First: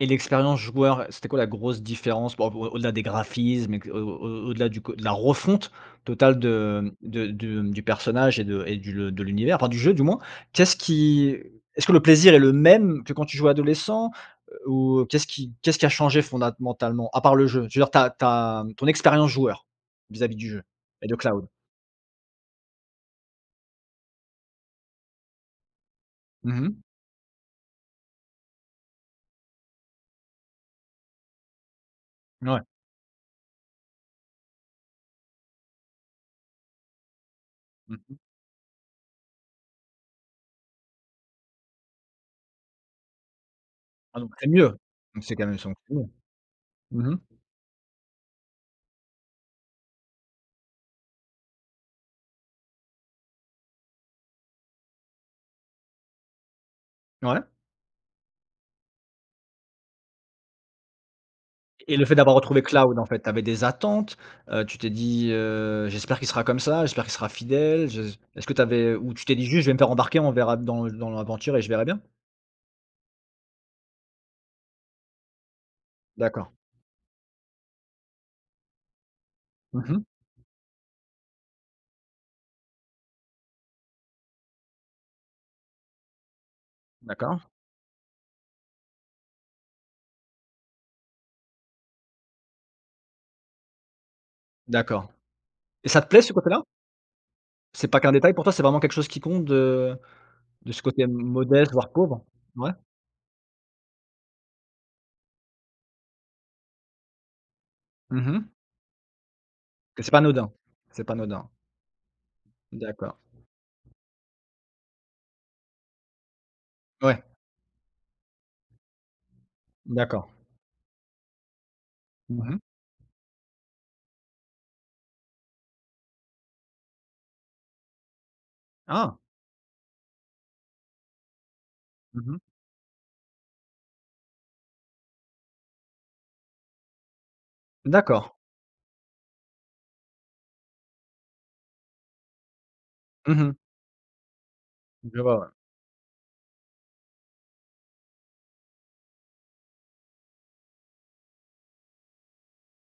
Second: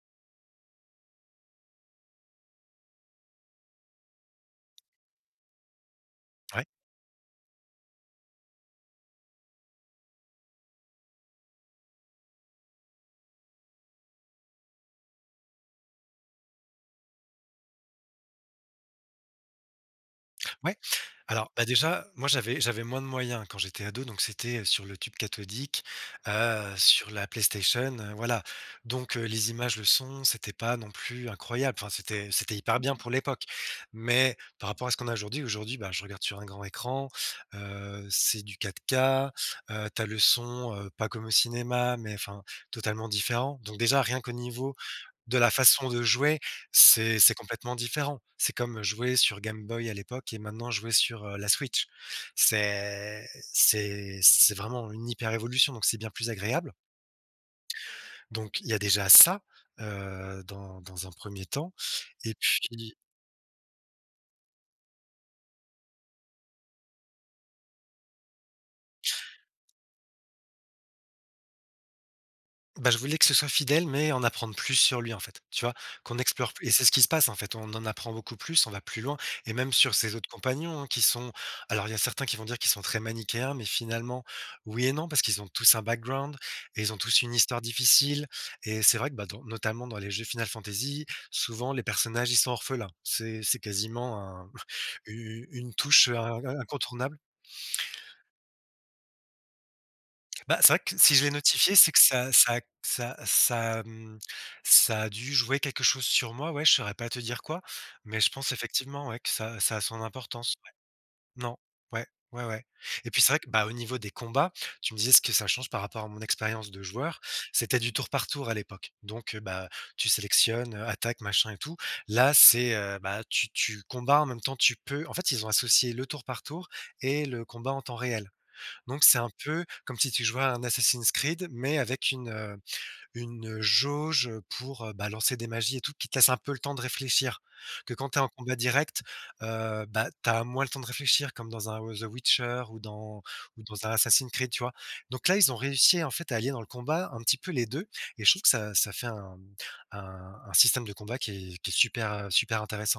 Et l'expérience joueur, c'était quoi la grosse différence par rapport au-delà des graphismes et, au au au-delà du co de la refonte totale Ouais. de de de du personnage et de et du le de l'univers, enfin du jeu du moins? Qu'est-ce qui est-ce que le plaisir est le même que quand tu jouais adolescent? Ou qu'est-ce qui qu'est-ce qui a changé fondamentalement? À part le jeu? Tu veux dire tu as tu as ton expérience joueur, vis-à-vis du jeu Ouais, et de Cloud. alors, bah, déjà, moi j'avais j'avais moins de moyens quand j'étais ado donc c'était, heu, sur le tube cathodique, Mmh heu, mh. sur la PlayStation, heu, voilà. Donc, heu, les images, le son, c'était pas non plus incroyable, enfin, c'était N c'était ouais. hyper bien pour l'époque. Mais par rapport à ce qu'on a aujourd'hui, aujourd'hui, bah, je regarde sur un grand écran, Mmh heu, mh. c'est du 4K, heu, tu as le son, heu, pas comme au cinéma, mais enfin, totalement différent. Donc déjà rien Ah qu'au donc c'est niveau mieux. Donc, c'est de quand la même façon de somptueux. jouer, Mmh mh. c'est c'est complètement différent. C'est comme, heu, jouer sur Game Boy à l'époque et maintenant jouer sur, heu, la Switch. C'est c'est c'est vraiment une hyper révolution, donc c'est bien plus agréable Ouais. donc il y a déjà ça, heu, dans dans un 1er temps. Et le fait Et d'avoir retrouvé puis Cloud, en fait, tu avais des attentes? Heu, tu t'es dit heu: «J'espère qu'il sera comme ça. J'espère qu'il sera fidèle. Je». Est-ce que tu avais ou tu t'es dit juste: «Je vais me faire embarquer, on verra dans dans l'aventure et je verrai bien»? Bah, je voulais que ce soit fidèle, mais en apprendre plus sur lui en fait. Tu vois? Qu'on D'accord. explore plu et c'est ce qui se passe, en fait. On en apprend beaucoup plus, on va plus loin et même Mmh sur mh. ses autres compagnons, hein, qui sont alors il y a certains qui vont dire qu'ils sont très manichéens. Mais finalement oui, et non parce qu'ils ont tous un background et ils ont tous une D'accord. histoire difficile. Et c'est vrai que, bah, ton notamment dans les jeux Final Fantasy, souvent les personnages, ils sont orphelins, c'est c'est quasiment un D'accord. u u une Et ça touche te plaît ce in in côté-là? incontournable! C'est pas qu'un détail pour toi? C'est vraiment quelque chose qui compte de Bah, c'est de vrai ce que côté si je l'ai modeste, notifié, voire c'est que pauvre? ça ça Ouais. ça ça mmh, ça a dû jouer quelque chose sur moi, ouais, je saurais pas te dire quoi. Mais Mmh je pense mh. effectivement ouais, que ça ça a son Que c'est pas anodin. importance ouais. C'est pas anodin. Non, ouais, ouais, ouais. Et D'accord. puis c'est vrai que, bah, au niveau des combats, tu me disais, est ce que ça change par rapport à mon expérience de joueur, Ouais. c'était du tour par tour à l'époque. Donc, heu, bah, tu D'accord. sélectionnes, heu, attaque machin et tout. Là, Mmh mh. c'est, heu, bah, tu tu combats, en même temps, tu peux en fait, ils ont associé le tour par tour et le combat en temps réel. Donc, Ah? c'est un peu comme si tu jouais un Assassin's Creed, mais avec une, Mmh mh. heu, une, heu, jauge, heu, pour, heu, bah, lancer des magies et tout. Qui te laisse un peu le temps de réfléchir. Que quand tu es en D'accord. combat direct, heu, bah, tu as moins le temps de réfléchir comme dans un Woz heu, Witcher ou dans Mmh mh. ou dans un Assassin's Creed, tu vois? Je Donc là, vois, ouais. ils ont réussi, en fait, à allier dans le combat un petit peu les 2 et je trouve que ça ça fait un mmh, un un système de combat qui est qui est super, heu, super intéressant!